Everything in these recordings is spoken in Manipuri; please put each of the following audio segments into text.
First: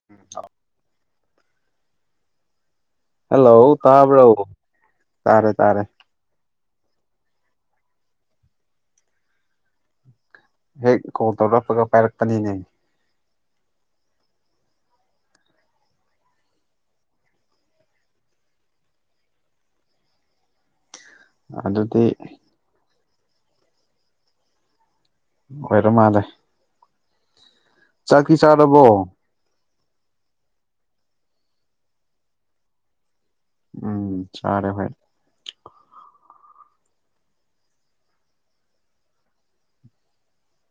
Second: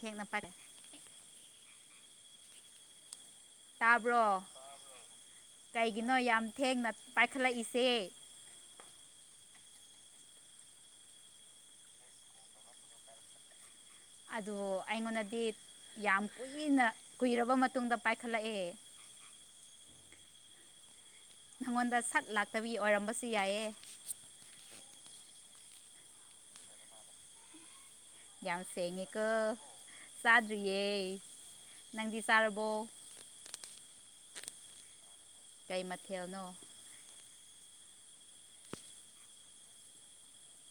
ꯊꯦꯡꯅ ꯐꯔꯦ ꯍꯜꯂꯣ ꯇꯥꯕ꯭ꯔꯣ ꯇꯥꯕꯔ‌ꯣ ꯇꯥꯔꯦ ꯇꯥꯔꯦ ꯀꯩꯒꯤꯅꯣ ꯌꯥꯝ ꯊꯦꯡꯅ ꯄꯥꯏꯈꯠꯂꯛꯏꯁꯦ ꯍꯦꯛ ꯀꯣꯜ ꯇꯧꯔꯛꯄꯒ ꯄꯥꯏꯔꯛꯄꯅꯤꯅꯦ ꯑꯗ‌ꯣ ꯑꯩꯉꯣꯟꯗꯗꯤ ꯌꯥꯝ ꯀꯨꯏꯅ ꯀꯨꯏꯔꯕ ꯃꯇꯨꯡꯗ ꯄꯥꯏꯈꯠꯂꯛꯑꯦ ꯅꯪꯉꯣꯟꯗ ꯑꯗꯨꯗꯤ ꯁꯠ ꯂꯥꯛꯇꯕꯒꯤ ꯑꯣꯏꯔꯝꯕꯁꯨ ꯌꯥꯏꯌ‌ꯦ ꯑꯣꯏꯔ ꯃꯥꯜꯂ‌ꯦ ꯌꯥꯝ ꯆꯥꯔꯕꯣ ꯁꯦꯡꯉ‌ꯦꯀ‌ꯣ ꯆꯥꯗ꯭ꯔꯤꯌꯦ ꯅꯪꯗꯤ ꯆꯥꯔꯕꯣ ꯎꯝ ꯆꯥꯔꯦ ꯍ‌ꯣꯏ ꯀꯩ ꯃꯊꯦꯜꯅꯣ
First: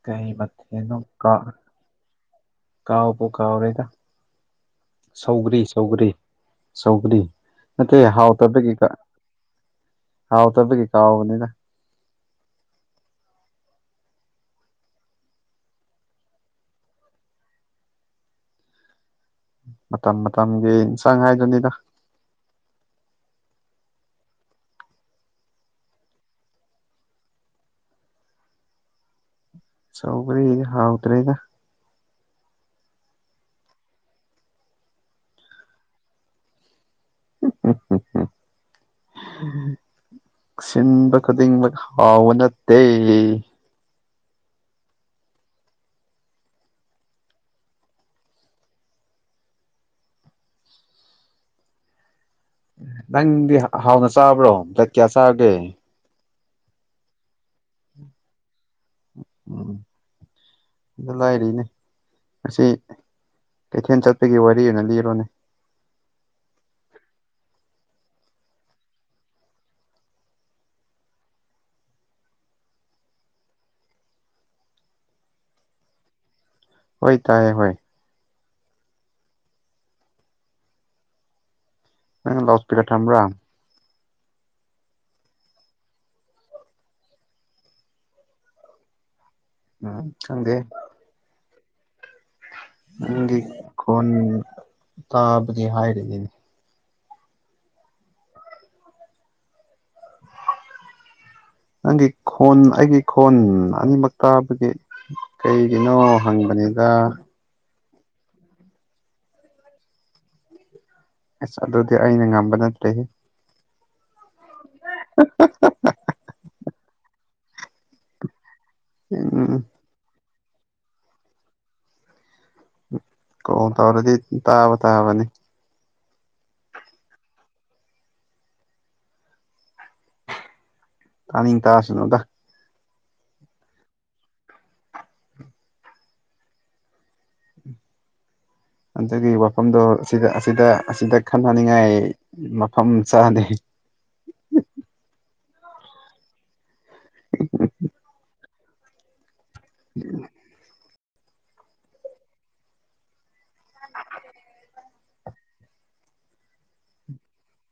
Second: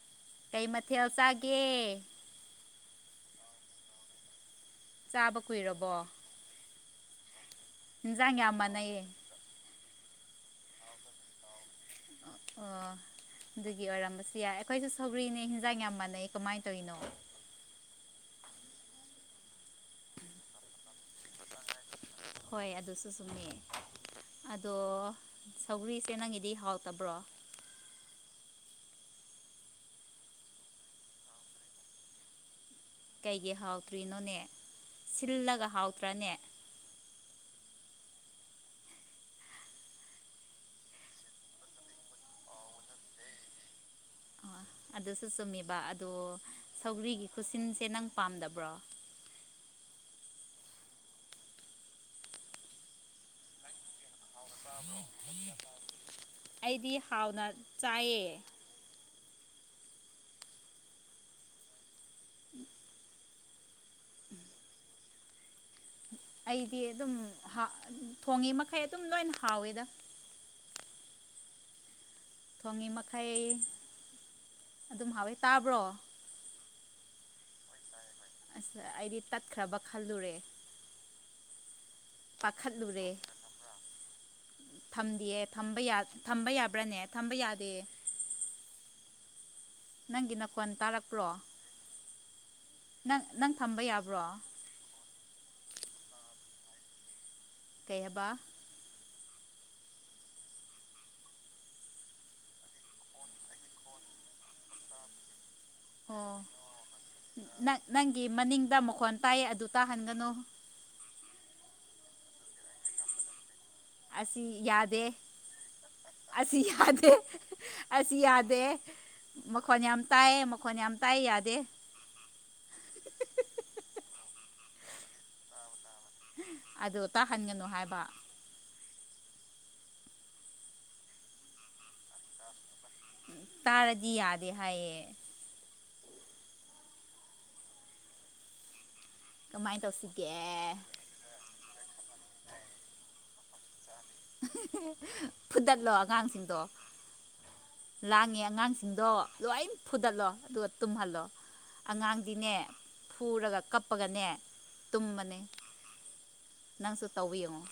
ꯀꯩꯕ ꯀꯩ ꯀꯩꯅꯣꯝ ꯃꯊꯦꯜ ꯀꯥꯎ ꯆꯥꯒꯦ ꯀꯥꯎꯕꯨ ꯀꯥꯎꯔꯦꯗ ꯆꯥꯕ ꯁꯧꯒ꯭ꯔꯤ ꯀꯨꯏꯔꯕꯣ ꯁꯧꯒ꯭ꯔꯤ ꯁꯧꯒ꯭ꯔꯤ ꯅꯠꯇ‌ꯦ ꯏꯟꯖꯥꯡ ꯌꯥꯝ ꯍꯥꯎꯇꯕꯒꯤꯇ ꯃꯥꯟꯅꯩꯌꯦ ꯍꯥꯎ ꯇꯕꯒꯤ ꯀꯥꯎꯕꯅꯤꯗ ꯑꯣ ꯑꯗꯨꯒꯤ ꯑꯣꯏꯔꯝꯕꯁꯨ ꯌꯥꯏ ꯑꯩꯈꯣꯏꯁꯨ ꯁꯧꯒꯔꯤꯅ‌ꯦ ꯍꯤꯟꯖꯥꯡ ꯌꯥꯝ ꯃꯥꯟꯅꯩ ꯀꯃꯥꯏꯅ ꯇꯧꯋꯤꯅꯣ ꯃꯇꯝ ꯃꯇꯝꯒꯤ ꯏꯟꯁꯥꯡ ꯍꯥꯏꯗꯨꯅꯤꯗ ꯍꯣꯏ ꯑꯗꯨꯁꯨ ꯆꯨꯝꯃꯦ ꯑꯗꯣ ꯁꯧꯒ꯭ꯔꯤꯁꯦ ꯅꯪꯒꯤꯗꯤ ꯍꯥꯎꯇꯕ꯭ꯔꯣ ꯆꯧꯒꯔꯤ ꯗꯤ ꯍꯥꯎꯇ꯭ꯔꯦꯗ ꯀꯩꯒꯤ ꯍꯥꯎꯇ꯭ꯔꯤꯅꯣꯅꯦ ꯁꯤꯜꯂꯒ ꯍꯥꯎꯇ꯭ꯔꯥꯅꯦ [unintelligible] ꯁꯤꯟꯕ ꯈꯨꯗꯤꯡꯃꯛ ꯍꯥꯎꯕ ꯅꯠꯇꯦ ꯑꯣ ꯑꯗꯨꯁꯨ ꯆꯨꯝꯃꯤꯕ ꯑꯗꯣ ꯁꯧꯒ꯭ꯔꯤꯒꯤ ꯈꯨꯁꯤꯟꯁꯦ ꯅꯪ ꯄꯥꯝꯗꯕ꯭ꯔꯣ ꯅꯪꯗꯤ ꯍꯥꯎꯅ ꯆꯥꯕ꯭ꯔꯣ ꯗꯠꯛ ꯀꯌꯥ ꯆꯥꯒꯦ ꯑꯩꯗꯤ ꯍꯥꯎꯅ ꯆꯥꯏꯌꯦ ꯎꯝ [inaudible] ꯑꯗꯨ ꯂꯥꯏꯔꯤꯅꯦ ꯉꯁꯤ ꯀꯩꯊꯦꯟ ꯆꯠꯄꯒꯤ ꯋꯥꯔꯤ ꯑꯣꯏꯅ ꯂꯤꯔꯣꯅꯦ ꯑꯩꯗꯤ ꯑꯗꯨꯝ ꯍꯥꯎ ꯊꯣꯡꯉꯤ ꯃꯈꯩ ꯑꯗꯨꯝ ꯅꯣꯏꯅ ꯍꯥꯎꯋꯦꯗ ꯊꯣꯡꯉꯤ ꯃꯈꯩ ꯑꯗꯨꯝ ꯍꯥꯎꯌꯋꯦ ꯇꯥꯕ꯭ꯔꯣ ꯍꯣꯏ ꯇꯥꯏꯌꯦ ꯍꯣꯏ ꯑꯁ ꯑꯩꯗꯤ ꯇꯠꯈ꯭ꯔꯕ ꯈꯜꯂꯨꯔꯦ ꯅꯪ ꯂꯥꯎꯠ ꯏꯁꯄꯤꯀꯔ ꯄꯈꯠꯂꯨꯔꯦ ꯊꯝꯕ꯭ꯔꯥ ꯊꯝꯗꯤꯌꯦ ꯊꯝꯕ ꯌꯥ ꯊꯝꯕ ꯌꯥꯕ꯭ꯔꯥꯅꯦ ꯊꯝꯕ ꯌꯥꯗꯦ ꯎꯝ ꯅꯪꯒꯤ ꯈꯪꯗꯦ ꯅꯈꯣꯟ ꯇꯥꯔꯛꯄ꯭ꯔꯣ ꯅꯪ ꯅꯪꯒꯤ ꯅꯪ ꯊꯝꯕ ꯈꯣꯟ ꯌꯥꯕ꯭ꯔꯣ ꯇꯥꯕꯗꯤ ꯍꯥꯏꯔꯤꯅꯤꯅꯦ ꯀꯩ ꯍꯥꯕ ꯅꯪꯒꯤ ꯈꯣꯟ ꯑꯩꯒꯤ ꯈꯣꯟ ꯑꯅꯤꯃꯛ ꯇꯥꯕꯒꯤ ꯀꯩꯒꯤꯅꯣ ꯑꯣ ꯍꯪꯕꯅꯤꯗ ꯅꯪ ꯅꯪꯒꯤ ꯃꯅꯤꯡꯗ ꯃꯈꯣꯟ ꯇꯥꯏꯌꯦ ꯑꯗꯨ ꯇꯥꯍꯟꯒꯅꯣ ꯑꯁ ꯑꯗꯨꯗꯤ ꯑꯩꯅ ꯉꯝꯕ ꯅꯠꯇ‌ꯦꯍꯦ ꯑꯁꯤ ꯌꯥꯗꯦ ꯑꯁꯤ ꯌꯥꯗꯦ ꯑꯁꯤ ꯌꯥꯗꯦ ꯎꯝ ꯃꯈꯣꯟ ꯌꯥꯝ ꯇꯥꯏ ꯃꯈꯣꯟ ꯌꯥꯝ ꯇꯥꯏ ꯌꯥꯗꯦ ꯀꯩꯜ ꯇꯧꯔꯗꯤ ꯇꯥꯕ ꯇꯥꯕꯅꯤ ꯑꯗꯣ ꯇꯥꯍꯟꯒꯅꯨ ꯍꯥꯏꯕ ꯇꯥꯅꯤꯡ ꯇꯥꯁꯅꯨꯗ ꯇꯥꯔꯗꯤ ꯌꯥꯗꯦ ꯍꯥꯏꯌꯦ ꯑꯗꯨꯒꯤ ꯀꯃꯥꯏꯅ ꯋꯥꯐꯝꯗꯣ ꯑꯁꯤꯗ ꯇꯧꯁꯤꯒꯦ ꯑꯁꯤꯗ ꯑꯁꯤꯗ ꯈꯟꯅꯅꯤꯡꯉꯥꯏ ꯃꯐꯝ ꯆꯥꯗꯦ ꯐꯨꯗꯠꯂꯣ ꯑꯉꯥꯡꯁꯤꯡꯗꯣ [unintelligible] ꯂꯥꯡꯉꯦ ꯑꯉꯥꯡꯁꯤꯡꯗꯣ ꯂꯣꯏ ꯐꯨꯗꯠꯂꯣ ꯑꯗꯨꯒ ꯇꯨꯝꯍꯜꯂꯣ ꯑꯉꯥꯡꯗꯤꯅꯦ ꯐꯨꯔꯒ ꯀꯞꯄꯒꯅꯦ ꯇꯨꯝꯃꯅꯦ ꯅꯪꯁꯨ ꯇꯧꯕ ꯌꯦꯡꯉꯣ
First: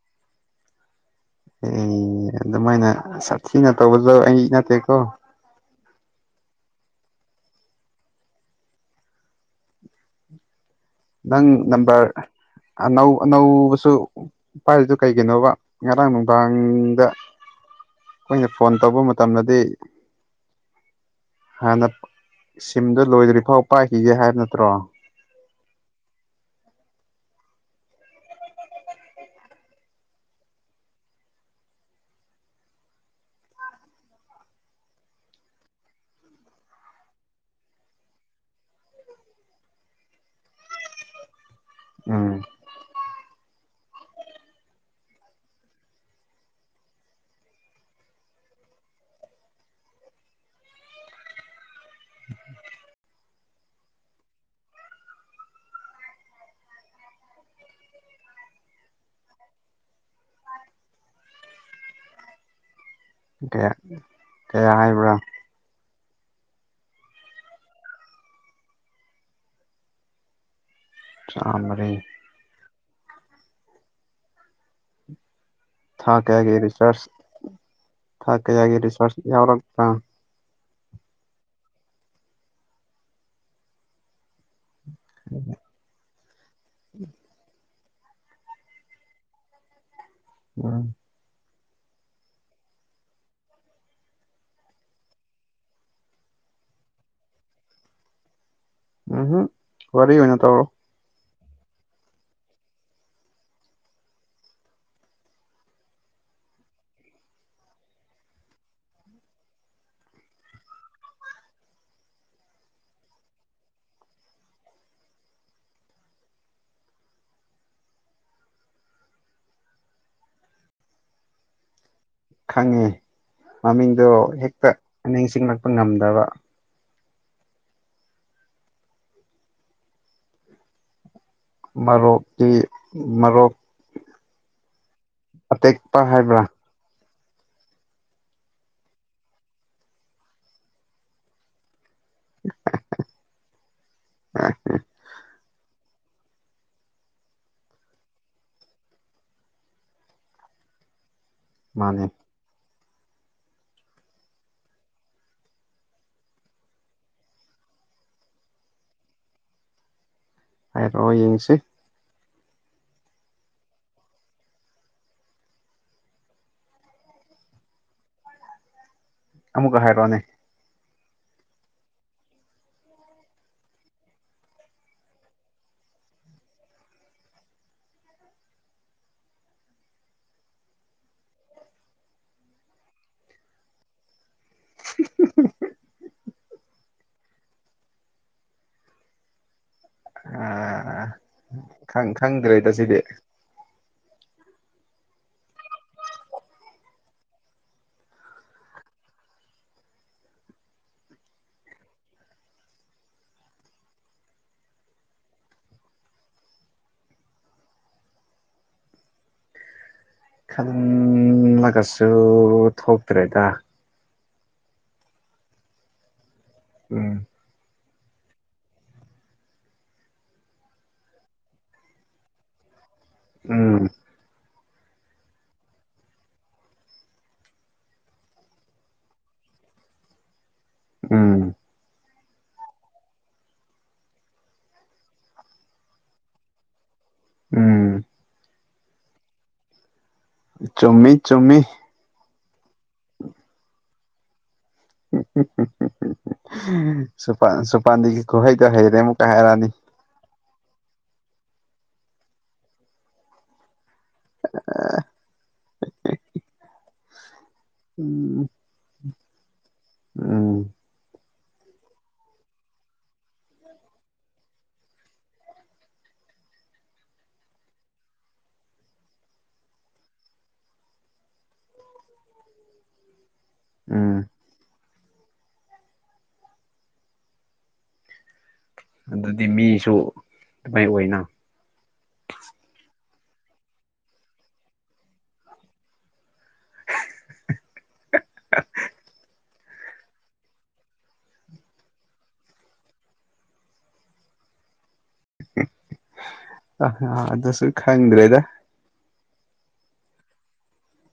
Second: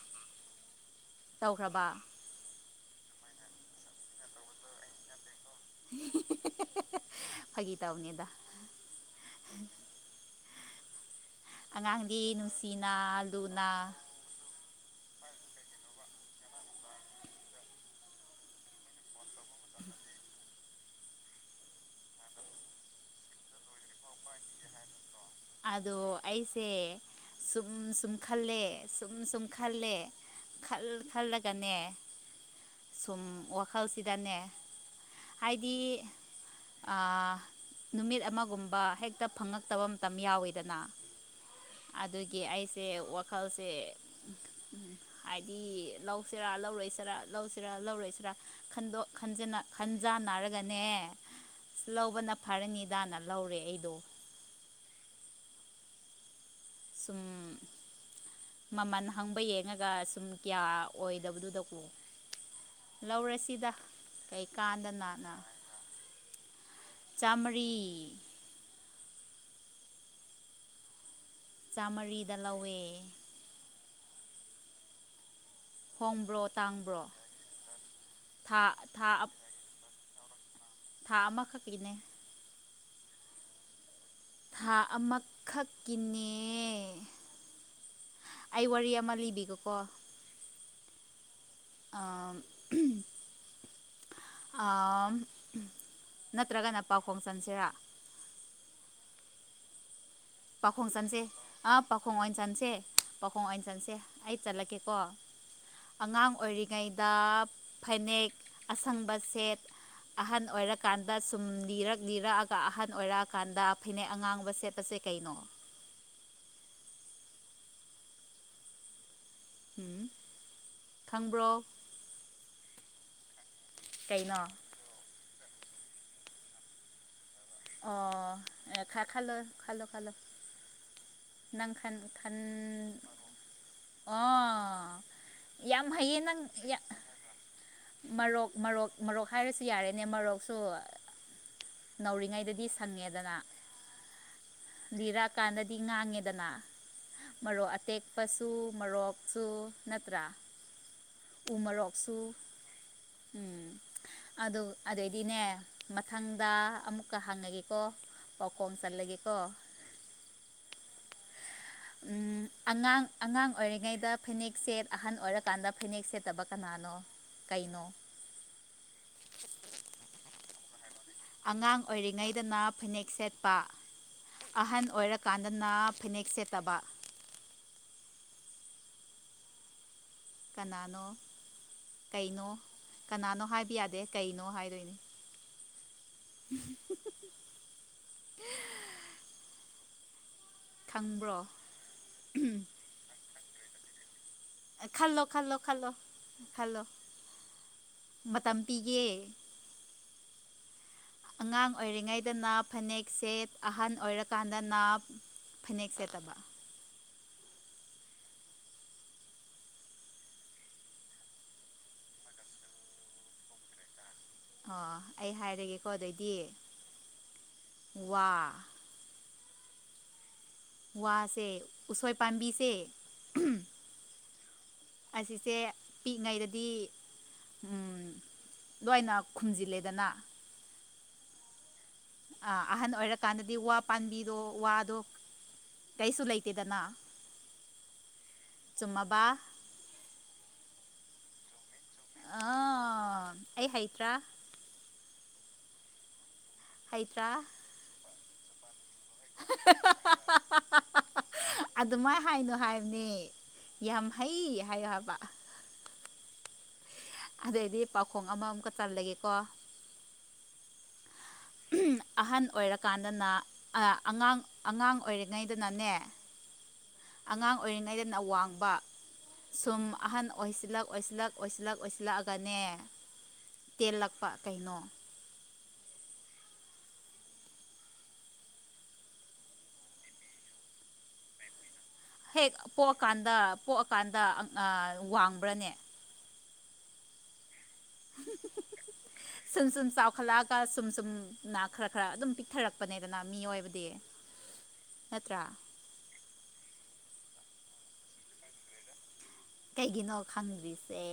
ꯇꯧꯈ꯭ꯔꯕ ꯑꯦꯏ ꯑꯗꯨꯃꯥꯏꯅ ꯁꯥꯊꯤꯅ ꯇꯧꯕꯖꯨ ꯑꯩ ꯅꯠꯇꯦꯀꯣ ꯐꯥꯒꯤ ꯇꯧꯅꯤꯗ ꯅꯪ ꯅꯝꯕꯔ ꯑꯉꯥꯡꯗꯤ ꯅꯨꯡꯁꯤꯅ ꯑꯅꯧ ꯂꯨꯅ ꯑꯅꯧꯕꯁꯨ ꯄꯥꯏꯔꯤꯗꯨ ꯀꯩꯒꯤꯅꯣꯕ ꯉꯔꯥꯡ ꯅꯨꯡꯗꯥꯡꯗ ꯑꯩꯈꯣꯏꯅ ꯐꯣꯟ ꯇꯧꯕ ꯃꯇꯝꯗꯗꯤ ꯍꯥꯟꯅ ꯁꯤꯝꯗꫭ ꯂꯣꯏꯗ꯭ꯔꯤ ꯐꯥꯎ ꯄꯥꯏꯈꯤꯒꯦ ꯍꯥꯏꯕ ꯅꯠꯇ꯭ꯔꯣ ꯑꯗꯣ ꯑꯩꯁꯦ ꯁꯨꯝ ꯁꯨꯝ ꯈꯜꯂꯦ ꯁꯨꯝ ꯁꯨꯝ ꯈꯜꯂꯦ ꯈꯜ ꯈꯜꯂꯒꯅꯦ ꯁꯨꯝ ꯋꯥꯈꯜꯁꯤꯗꯅꯦ ꯍꯥꯏꯗꯤ ꯅꯨꯃꯤꯠ ꯑꯃꯒꯨꯝꯕ ꯍꯦꯛꯇ ꯐꯪꯉꯛꯇꯕ ꯃꯇꯝ ꯌꯥꯎꯋꯤꯗꯅ ꯎꯝ ꯑꯗꯨꯒꯤ ꯑꯩꯁꯦ ꯋꯥꯈꯜꯁꯦ ꯍꯥꯏꯗꯤ ꯂꯧꯁꯤꯔꯥ ꯂꯧꯔꯛꯏꯁꯤꯔꯥ ꯂꯧꯁꯤꯔꯥ ꯂꯧꯔꯛꯏꯁꯤꯔꯥ ꯋꯈꯟꯗꫭ ꯈꯟꯖꯅ ꯈꯟꯖꯥꯟꯅꯔꯒꯅꯦ ꯑꯁ ꯂꯧꯕꯅ ꯐꯔꯅꯤꯗꯥꯅ ꯂꯧꯔꯦ ꯑꯩꯗꯣ ꯁꯨꯝ ꯃꯃꯜ ꯍꯪꯕ ꯌꯦꯡꯉꯒ ꯁꯨꯝ ꯀꯌꯥ ꯑꯣꯏꯗꯕꯗꯨꯗꯀꯣ ꯂꯧꯔꯁꯤꯗ ꯀꯌꯥ ꯀꯌꯥ ꯀꯩꯀꯥꯟꯗ ꯍꯥꯏꯕ꯭ꯔꯥ ꯅꯅ ꯆꯥꯝꯃꯔꯤ ꯆꯥꯝꯃꯔꯤ ꯆꯥꯃꯔꯤꯗ ꯂꯧꯋꯦ ꯊꯥ ꯍꯣꯡꯕ꯭ꯔꯣ ꯀꯒꯤ ꯇꯥꯡꯕ꯭ꯔꯣ ꯔꯤꯆꯥꯔꯆ ꯊꯥ ꯀꯒꯤ ꯔꯤꯆꯥꯔꯆ ꯌꯥꯎꯔꯛꯄꯥ ꯊꯥ ꯑꯃꯈꯛꯀꯤꯅꯦ ꯊꯥ ꯑꯃꯈꯛꯀꯤꯅꯦ ꯑꯩ ꯋꯥꯔꯤ ꯑꯃ ꯂꯤꯕꯤꯒꯦꯀꯣ ꯎꯝ ꯑꯥꯝ ꯑꯥꯝ ꯪꯅꯠꯇ꯭ꯔꯒꯅ ꯄꯥꯎꯈꯣꯡ ꯆꯟꯁꯤꯔꯥ ꯎꯝꯍꯨꯝ ꯋꯥꯔꯤ ꯑꯣꯏꯅꯥ ꯇꯧꯔꫭ ꯄꯥꯈꯣꯡ ꯆꯟꯁꯦ ꯑꯥ ꯄꯥꯈꯣꯡ ꯑꯣꯏꯅ ꯆꯟꯁꯦ ꯄꯥꯈꯣꯡ ꯑꯣꯏꯅ ꯆꯟꯁꯦ ꯑꯩ ꯆꯠꯂꯛꯀꯦꯀꯣ ꯑꯉꯥꯡ ꯑꯣꯏꯔꯤꯉꯩꯗ ꯐꯅꯦꯛ ꯑꯁꯪꯕ ꯁꯦꯠ ꯑꯍꯟ ꯑꯣꯏꯔꯀꯥꯟꯗ ꯁꯨꯝ ꯂꯤꯅꯤꯔꯛ ꯂꯤꯅꯤꯔꯛꯑꯒ ꯑꯍꯟ ꯑꯣꯏꯔꯛꯑꯀꯥꯟꯗ ꯐꯅꯦꯛ ꯑꯉꯥꯡꯕ ꯁꯦꯠꯄꯁꯦ ꯀꯩꯅꯣ ꯎꯝ ꯈꯪꯕ꯭ꯔꯣ ꯈꯪꯉꯦ ꯃꯃꯤꯡꯗꯣ ꯀꯩꯅꯣ ꯍꯦꯛꯇ ꯅꯤꯡꯁꯤꯡꯂꯛꯄ ꯉꯝꯗꯕ ꯑꯣ ꯑꯦ ꯈꯥ ꯈꯜꯂꫭ ꯈꯜꯂꫭ ꯈꯜꯂꫭ ꯈꯟ ꯃꯔꯣꯛꯀꯤ ꯃꯔꯣꯛ ꯑꯣ ꯌꯥꯝ ꯑꯇꯦꯛꯄ ꯍꯩꯌꯦ ꯅꯪ ꯍꯥꯏꯕ꯭ꯔꯥ ꯃꯔꯣꯔꯣꯛ ꯃꯔꯣꯔꯣꯛ ꯃꯔꯣꯔꯣꯛ ꯍꯥꯏꯔꯁꯨ ꯌꯥꯔꯦꯅꯦ ꯃꯔꯣꯔꯣꯛꯁꯨ ꯅꯧꯔꯤꯉꯩꯗꯗꯤ ꯁꯪꯉꯦꯗꯅ ꯂꯤꯔꯛꯀꯥꯟꯗ ꯗꯤ ꯉꯥꯡꯉꯦꯗꯅ ꯃꯔꯣꯛ ꯑꯇꯦꯛꯄꯁꯨ ꯃꫭꯔꯣꯛꯁꯨ ꯅꯠꯇ꯭ꯔꯥ ꯃꯥꯅꯦ ꯎꯃꯣꯔꯣꯛꯁꯨ ꯎꯝ ꯑꯗꯨ ꯑꯗꯨꯗꯩꯗꯤꯅꯦ ꯃꯊꯪꯗ ꯑꯃꯨꯛꯀ ꯍꯪꯉꯒꯦꯀꯣ ꯄꯥꯎꯈꯣꯡ ꯆꯜꯂꯒꯦꯀꯣ ꯍꯥꯏꯔꯛꯑꯣ ꯌꯦꯡꯁꯤ ꯑꯉꯥꯡ ꯑꯉꯥꯡ ꯑꯣꯏꯔꯤꯉꯩꯗ ꯐꯅꯦꯛ ꯁꯦꯠ ꯑꯍꯟ ꯑꯣꯏꯔꯀꯥꯟꯗ ꯐꯅꯦꯛ ꯁꯦꯠꯇꯕ ꯀꯅꯥꯅꯣ ꯀꯩꯅꯣ ꯑꯃꯨꯛꯀ ꯍꯥꯏꯔꯛꯑꯣꯅꯦ ꯑꯉꯥꯡ ꯑꯣꯏꯔꯤꯉꯩꯗꯅ ꯐꯅꯦꯛ ꯁꯦꯠꯄ ꯑꯍꯟ ꯑꯣꯏꯔꯀꯥꯟꯗꯅ ꯐꯤꯅꯦꯛ ꯁꯦꯠꯇꯕ ꯀꯅꯥꯅꯣ ꯀꯩꯅꯣ ꯀꯅꯥꯅꯣ ꯍꯥꯏꯕ ꯌꯥꯗꯦ ꯀꯩꯅꯣ ꯍꯥꯏꯗꯣꯏꯅꯤ [unintelligible] ꯑ ꯈꯪꯕ꯭ꯔꯣ ꯈꯪ ꯈꯪꯗ꯭ꯔꯦꯗ ꯁꯤꯗꯤ ꯈꯜꯂꯣ ꯈꯜꯂꯣ ꯈꯜꯂꯣ ꯈꯜꯂꯣ ꯃꯇꯝ ꯄꯤꯒꯦ ꯑꯉꯥꯡ ꯑꯣꯏꯔꯤꯉꯩꯗꯅ ꯐꯅꯦꯛꯁꯦ ꯑꯍꯜ ꯑꯣꯏꯔꯀꯥꯟꯗꯅ ꯐꯅꯦꯛ ꯁꯦꯠꯇꯕ ꯈꯡꯂꯒꯁꯨ ꯊꯣꯛꯇꯔꯦꯗꯥ ꯑꯣ ꯑꯩ ꯍꯥꯏꯔꯒꯦꯀꯣ ꯑꯗꯩꯗꯤ ꯎꯝ ꯋꯥ ꯋꯥꯁꯦ ꯎꯁꯣꯏ ꯄꯥꯝꯕꯤꯁꯦ ꯎꯝ ꯑꯁꯤꯁꯦ ꯄꯤꯛꯏꯉꯩꯗꯗꯤ ꯎꯝ ꯂꯣꯏꯅ ꯈꯨꯝꯖꯤꯜꯂꯦꯗꯅ ꯎꯝ ꯑꯍꯟ ꯑꯣꯏꯔꯀꯥꯟꯗꯗꯤ ꯋꯥ ꯄꯥꯟꯝꯕꯤꯗꯣ ꯋꯥꯗꯣ ꯀꯩꯁꯨ ꯂꯩꯇꯦꯗꯅꯥ ꯎꯝ ꯆꯨꯝꯃꯕꯥ ꯆꯨꯝꯃꯤ ꯆꯨꯝꯃꯤ ꯑꯥ ꯑꯩ ꯍꯩꯇ꯭ꯔꯥ [unintelligible] ꯍꯩꯇ꯭ꯔꯥ ꯁꯨꯄꯥꯥꯟꯗꯤꯒꯤ ꯈꯨꯍꯩꯗꯣ ꯍꯩꯔꯦ ꯑꯃꯨꯛ ꯀꯥ ꯍꯥꯏꯔꯛꯑꯅꯤ [unintelligible] ꯑꯗꯨꯃꯥꯏꯅ ꯍꯥꯏꯅꯣ ꯍꯥꯏꯕꯅꯤ ꯌꯥꯝ ꯍꯩ ꯍꯥꯏꯌꯣ ꯍꯥꯏꯕ ꯑꯗꯨꯗꯩꯗꯤ ꯄꯥꯎꯈꯣꯡ ꯎꯝ ꯑꯃꯃꯨꯛꯀ ꯆꯜꯂꯒꯦꯀꯣ [unintelligible] ꯑꯍꯟ ꯑꯣꯏꯔꯀꯥꯟꯗꯅ ꯑꯉꯥꯡ ꯑꯉꯥꯡ ꯑꯣꯏꯔꯤꯉꯩꯗꯅꯅꯦ ꯑꯉꯥꯡ ꯑꯣꯏꯔꯤꯉꯩꯗꯅ ꯋꯥꯡꯕ ꯁꯨꯝ ꯑꯍꯟ ꯑꯣꯏꯁꯤꯜꯂꯛ ꯑꯣꯏꯁꯤꯜꯂꯛ ꯑꯣꯏꯁꯤꯜꯂꯛ ꯑꯣꯏꯁꯤꯜꯂꯛꯑꯒꯅꯦ ꯎꯝ ꯇꯦꯜꯂꯛꯄ ꯀꯩꯅꯣ ꯑꯗꯨꯗꯤ ꯃꯤꯁꯨ ꯗꯨꯃꯥꯏ ꯑꯣꯏꯅ ꯍꯦꯛ ꯄꯣꯛꯑꯀꯥꯟꯗ ꯄꯣꯛꯑꯀꯥꯟꯗ ꯋꯥꯡꯕ꯭ꯔꯅꯦ [unintelligible] ꯁꯨꯝ ꯁꯨꯝ ꯆꯥꯎꯈꯠꯂꯛꯑꯒ ꯁꯨꯝ ꯁꯨꯝꯅ ꯈꯔ ꯈꯔ ꯑꯗꯨꯝ ꯄꯤꯛꯊꯔꯛꯄꯅꯦꯗꯅ ꯃꯤꯑꯣꯏꯕꯗꯤ [inaudible] [unintelligible] ꯑ ꯑꯗꯨꯁꯨ ꯈꯪꯗ꯭ꯔꯦꯗ ꯀꯩꯒꯤꯅꯣ ꯈꯪꯗ꯭ꯔꯤꯁꯦ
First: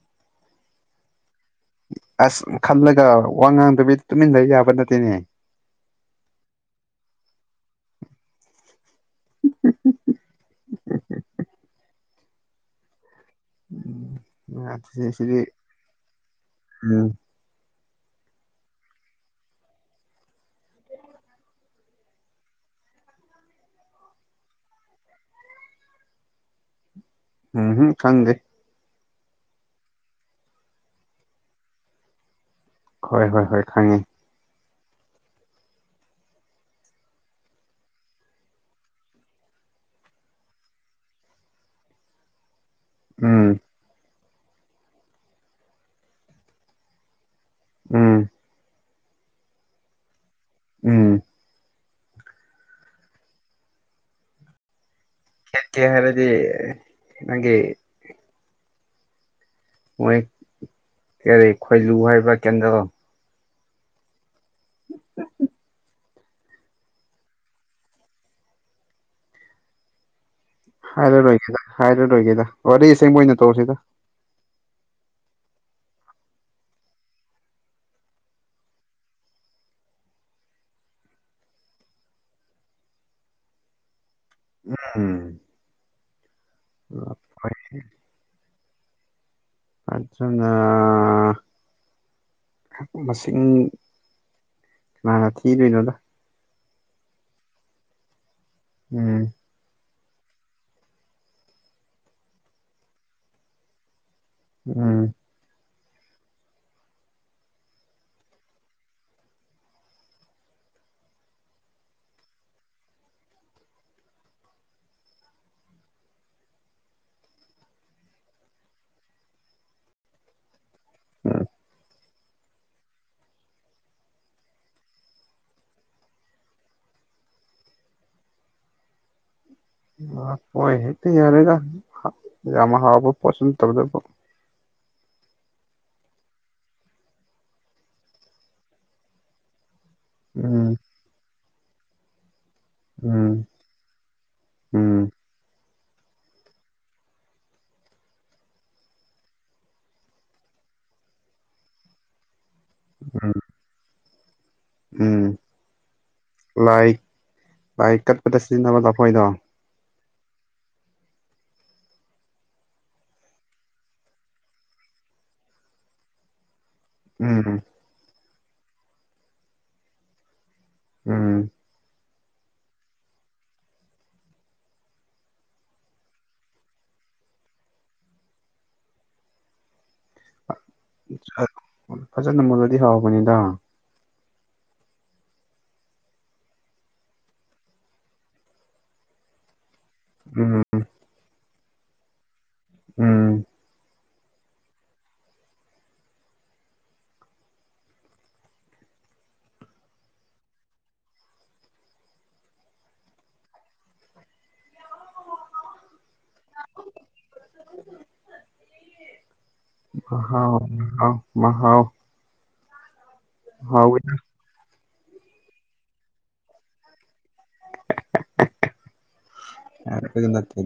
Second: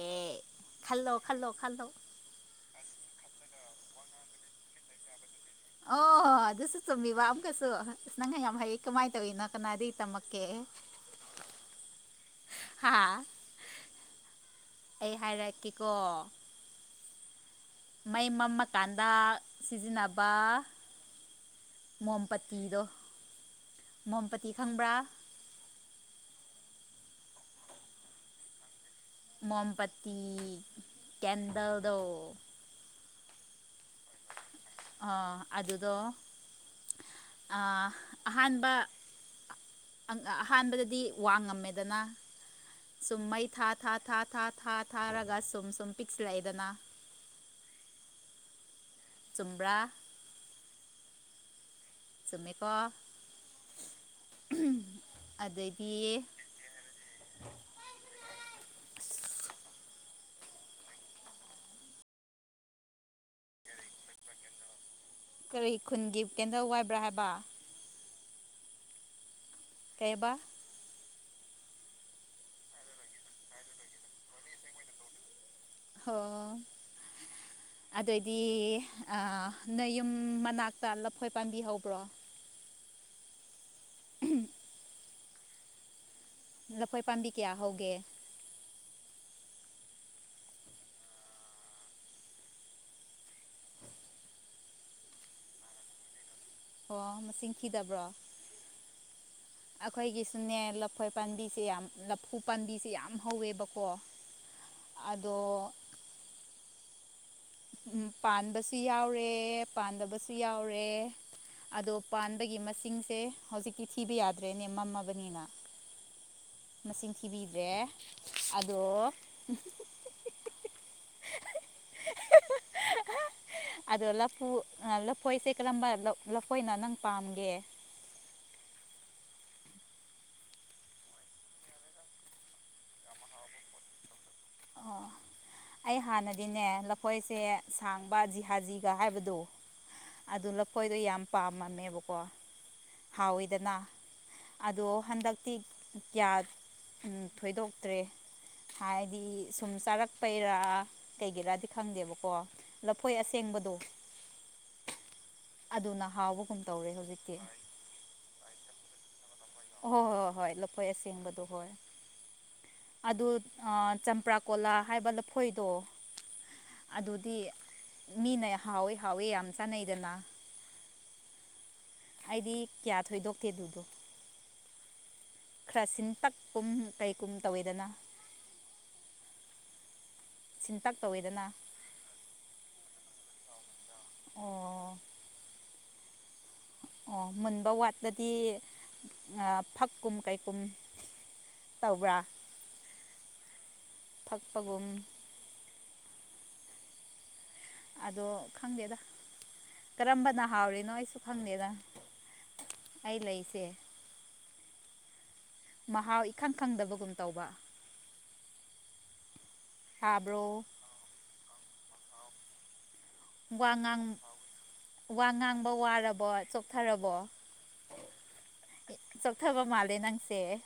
ꯈꯜꯂꯣ ꯈꯜꯂꯣ ꯈꯜꯂꯣ ꯑꯁ ꯈꯜꯂꯒ ꯋꯥ ꯉꯥꯡꯗꯕꯤ ꯇꯨꯃꯤꯟꯂ ꯌꯥꯕ ꯅꯠꯇꯦꯅꯦ ꯑꯣ ꯑꯗꯨꯁꯨ ꯆꯨꯝꯃꯤꯕ ꯑꯃꯨꯛꯀꯁꯨ ꯅꯪ ꯌꯥꯝ ꯍꯩꯌꯦ ꯀꯃꯥꯏꯅ ꯇꯧꯋꯤꯅꯣ ꯀꯅꯥꯗꯒꯤ ꯇꯝꯃꯛꯀꯦ ꯍꯥꯥ ꯅꯠꯇꯦ ꯁꯤꯗꯤ ꯍꯥꯏꯔꯛꯀꯦꯀꯣ ꯎꯝ ꯃꯩ ꯃꯝꯃꯀꯥꯟꯗ ꯁꯤꯖꯤꯟꯅꯕ ꯃꯣꯝ ꯄꯇꯤꯗꯣ ꯃꯣꯝ ꯄꯇꯤ ꯈꯪꯕ꯭ꯔꯥ ꯎꯝꯍꯝ ꯈꯪꯗꯦ ꯃꯣꯝ ꯄꯠꯇꯤ ꯀꯦꯟꯗꯜꯗꯣ ꯍꯣꯏ ꯍꯣꯏ ꯍꯣꯏ ꯈꯪꯉꯦ ꯑ ꯑꯗꯨꯗꯣ ꯑ ꯑꯍꯥꯟꯕ ꯑꯪ ꯑꯍꯥꯟꯕꯗꯗꯤ ꯋꯥ ꯉꯝꯃꯦꯗꯅ ꯁꯨꯝ ꯃꯩ ꯎꯝ ꯊꯥ ꯊꯥ ꯊꯥ ꯊꯥ ꯊꯥ ꯊꯥ ꯊꯥꯔꯒ ꯁꯨꯝ ꯁꯨꯝ ꯄꯤꯛꯁꯤꯜꯂꯛꯑꯦꯗꯅ ꯎꯝ ꯆꯨꯝꯕ꯭ꯔꯥ ꯎꯝ ꯆꯨꯝꯃꯤꯀꯣ ꯈꯦꯠꯀꯦ ꯍꯥꯏꯔꯗꯤ ꯅꯪꯒꯤ ꯃꯣꯏ ꯀꯔꯤ ꯈꯣꯏꯂꯨ ꯍꯥꯏꯕ꯭ꯔ ꯀꯦꯟꯗꯜ [unintelligible] ꯀꯔꯤ ꯈꯨꯟꯒꯤ ꯀꯦꯟꯗꯜ ꯋꯥꯏꯕ꯭ꯔꯥ ꯍꯥꯏꯕ ꯀꯦꯕꯥ ꯍꯥꯏꯔꯔꯣꯏꯒꯦꯗ ꯍꯥꯏꯔꯔꯣꯏꯒꯦꯗ ꯋꯥꯔꯤꯁꯦꯝꯃꯣꯏꯅ ꯇꯧꯁꯤꯗ ꯍꯣ ꯑꯗꯣꯏꯗꯤ ꯑ ꯅꯣꯏ ꯌꯨꯝ ꯃꯅꯥꯛꯇ ꯂꯐꯣꯏ ꯄꯥꯝꯕꯤ ꯍꯧꯕ꯭ꯔꯣ [unintelligible] ꯎꯝ ꯂꯐꯣꯏ ꯄꯥꯝꯕꯤ ꯀꯌꯥ ꯍꯧꯒꯦ [unintelligible] ꯃꯁꯤꯡ ꯀꯅꯥꯅ ꯊꯤꯗꯣꯏꯅꯣꯗ ꯑꯣ ꯃꯁꯤꯡ ꯊꯤꯗꯕ꯭ꯔꯣ ꯎꯝ ꯑꯈꯣꯏꯒꯤꯁꯨꯅꯦ ꯂꯐꯣꯏ ꯄꯥꯟꯕꯤꯁꯦ ꯌꯥꯝ ꯂꯐꯨ ꯄꯥꯟꯕꯤꯁꯦ ꯌꯥꯝ ꯍꯧꯋꯦꯕꯀꯣ [inaudible] ꯎꯝ ꯇꯣ ꯎꯝ ꯄꯥꯟꯕꯁꯨ ꯌꯥꯎꯔꯦ ꯄꯥꯟꯗꯕꯁꯨ ꯌꯥꯎꯔꯦ ꯑꯗꯣ ꯄꯥꯟꯕꯒꯤ ꯃꯁꯤꯡꯁꯦ ꯍꯧꯖꯤꯛꯇꯤ ꯊꯤꯕ ꯌꯥꯗ꯭ꯔꯦꯅꯦ ꯃꯝꯃꯕꯅꯤꯅ ꯃꯁꯤꯡ ꯊꯤꯕꯤꯗ꯭ꯔꯦ ꯑꯗꯣ ꯎꯝ [unintelligible] ꯑꯗꯣ ꯂꯐꯨ ꯑ ꯂꯐꯣꯏꯁꯦ ꯀꯔꯝꯕ ꯂꯧ ꯂꯐꯣꯏꯅ ꯅꯪ ꯄꯥꯝꯒꯦ ꯑ ꯍꯣꯏ ꯍꯦꯛꯇ ꯌꯥꯔꯦꯗ ꯍ ꯌꯥꯝ ꯍꯥꯎꯕ ꯄꯣꯠꯁꯨ ꯅꯠꯇꯕꯗꯨꯕꯨ ꯑꯣ ꯑꯩ ꯍꯥꯟꯅꯗꯤꯅꯦ ꯂꯐꯣꯏꯁꯦ ꯁꯥꯡꯕ ꯖꯤꯍꯥꯖꯤꯒ ꯍꯥꯏꯕꯗꯨ ꯑꯗꯨ ꯎꯝ ꯂꯐꯣꯏꯗꯣ ꯌꯥꯝ ꯄꯥꯝꯃꯝꯃꯦꯕꯀꯣ ꯎꯝ ꯍꯥꯎꯋꯤꯗꯅ ꯑꯗꯣ ꯎꯝ ꯍꯟꯗꯛꯇꯤ ꯀꯌꯥ ꯑꯝ ꯊꯣꯏꯗꯣꯛꯇ꯭ꯔꯦ ꯍꯥꯏꯗꯤ ꯁꯨꯝ ꯆꯥꯔꯛꯄꯩꯔꯥ ꯀꯩꯒꯤꯔꯗꯤ ꯈꯪꯗꯦꯕꯀꯣ ꯂꯐꯣꯏ ꯎꯝ ꯑꯁꯦꯡꯕꯗꯣ ꯎꯝ ꯑꯗꯨꯅ ꯍꯥꯎꯕꯒꯨꯝ ꯂꯥꯏ ꯇꯧꯔꯦ ꯍꯧꯖꯤꯛꯇꯤ ꯂꯥꯏ ꯀꯠꯄꯗ ꯁꯤꯖꯤꯟꯅꯕ ꯂꯐꯣꯏꯗꯣ ꯍꯣ ꯍꯣ ꯍꯣꯏ ꯂꯐꯣꯏ ꯑꯁꯦꯡꯕꯗꯣ ꯍꯣꯏ ꯑꯗꯨ ꯑ ꯆꯝꯄ꯭ꯔꯥꯀꯣꯂꯥ ꯍꯥꯏꯕ ꯂꯐꯣꯏꯗꯣ ꯑꯗꯨꯗꯤ ꯎꯝ ꯃꯤꯅ ꯍꯥꯎꯋꯤ ꯍꯥꯎꯋꯤ ꯌꯥꯝ ꯆꯥꯅꯩꯗꯅ ꯎꯝ ꯑꯩꯗꯤ ꯀꯌꯥ ꯊꯣꯏꯗꯣꯛꯇꯦ ꯑꯗꯨꯗꯣ ꯈꯔ ꯁꯤꯟꯇꯛ ꯄꯨꯝ ꯀꯩꯒꯨꯝ ꯇꯧꯋꯦꯗꯅ ꯁꯤꯟꯇꯛ ꯇꯧꯋꯤꯗꯅ ꯎꯝ ꯐꯖꯅ ꯃꯨꯜꯂꯗꯤ ꯍꯥꯎꯕꯅꯤꯗ ꯑꯣ ꯑꯣ ꯃꯨꯟꯕ ꯋꯥꯠꯂꯗꯤ ꯑꯥ ꯐꯛ ꯀꯨꯝ ꯎꯝ ꯀꯩꯀꯨꯝ ꯇꯧꯕ꯭ꯔꯥ ꯎꯝ ꯐꯛꯄꯒꯨꯝ ꯑꯗꯣ ꯈꯪꯗꯦꯗ ꯀꯔꯝꯕꯅ ꯍꯥꯎꯔꯤꯅꯣ ꯑꯩꯁꯨ ꯈꯪꯗꯦꯗ ꯑꯩ ꯂꯩꯁꯦ ꯃꯍꯥꯎ ꯏꯈꯪ ꯈꯪꯗꯕꯒꯨꯝ ꯇꯧꯕ ꯇꯥꯕ꯭ꯔꯣ ꯃꯍꯥꯎ ꯃꯍꯥꯎ ꯃꯍꯥꯎ ꯋꯥ ꯃꯍꯥꯎ ꯉꯥꯡ ꯋꯥ ꯉꯥꯡꯕ ꯋꯥꯔꯕꯣ ꯆꯣꯛꯊꯔꯕꯣ ꯆꯣꯛꯊꯕ ꯃꯥꯜ ꯂꯦ ꯑꯗꯨ ꯌꯥꯔꯒ ꯅꯪꯁꯦ ꯅꯠꯇꯦ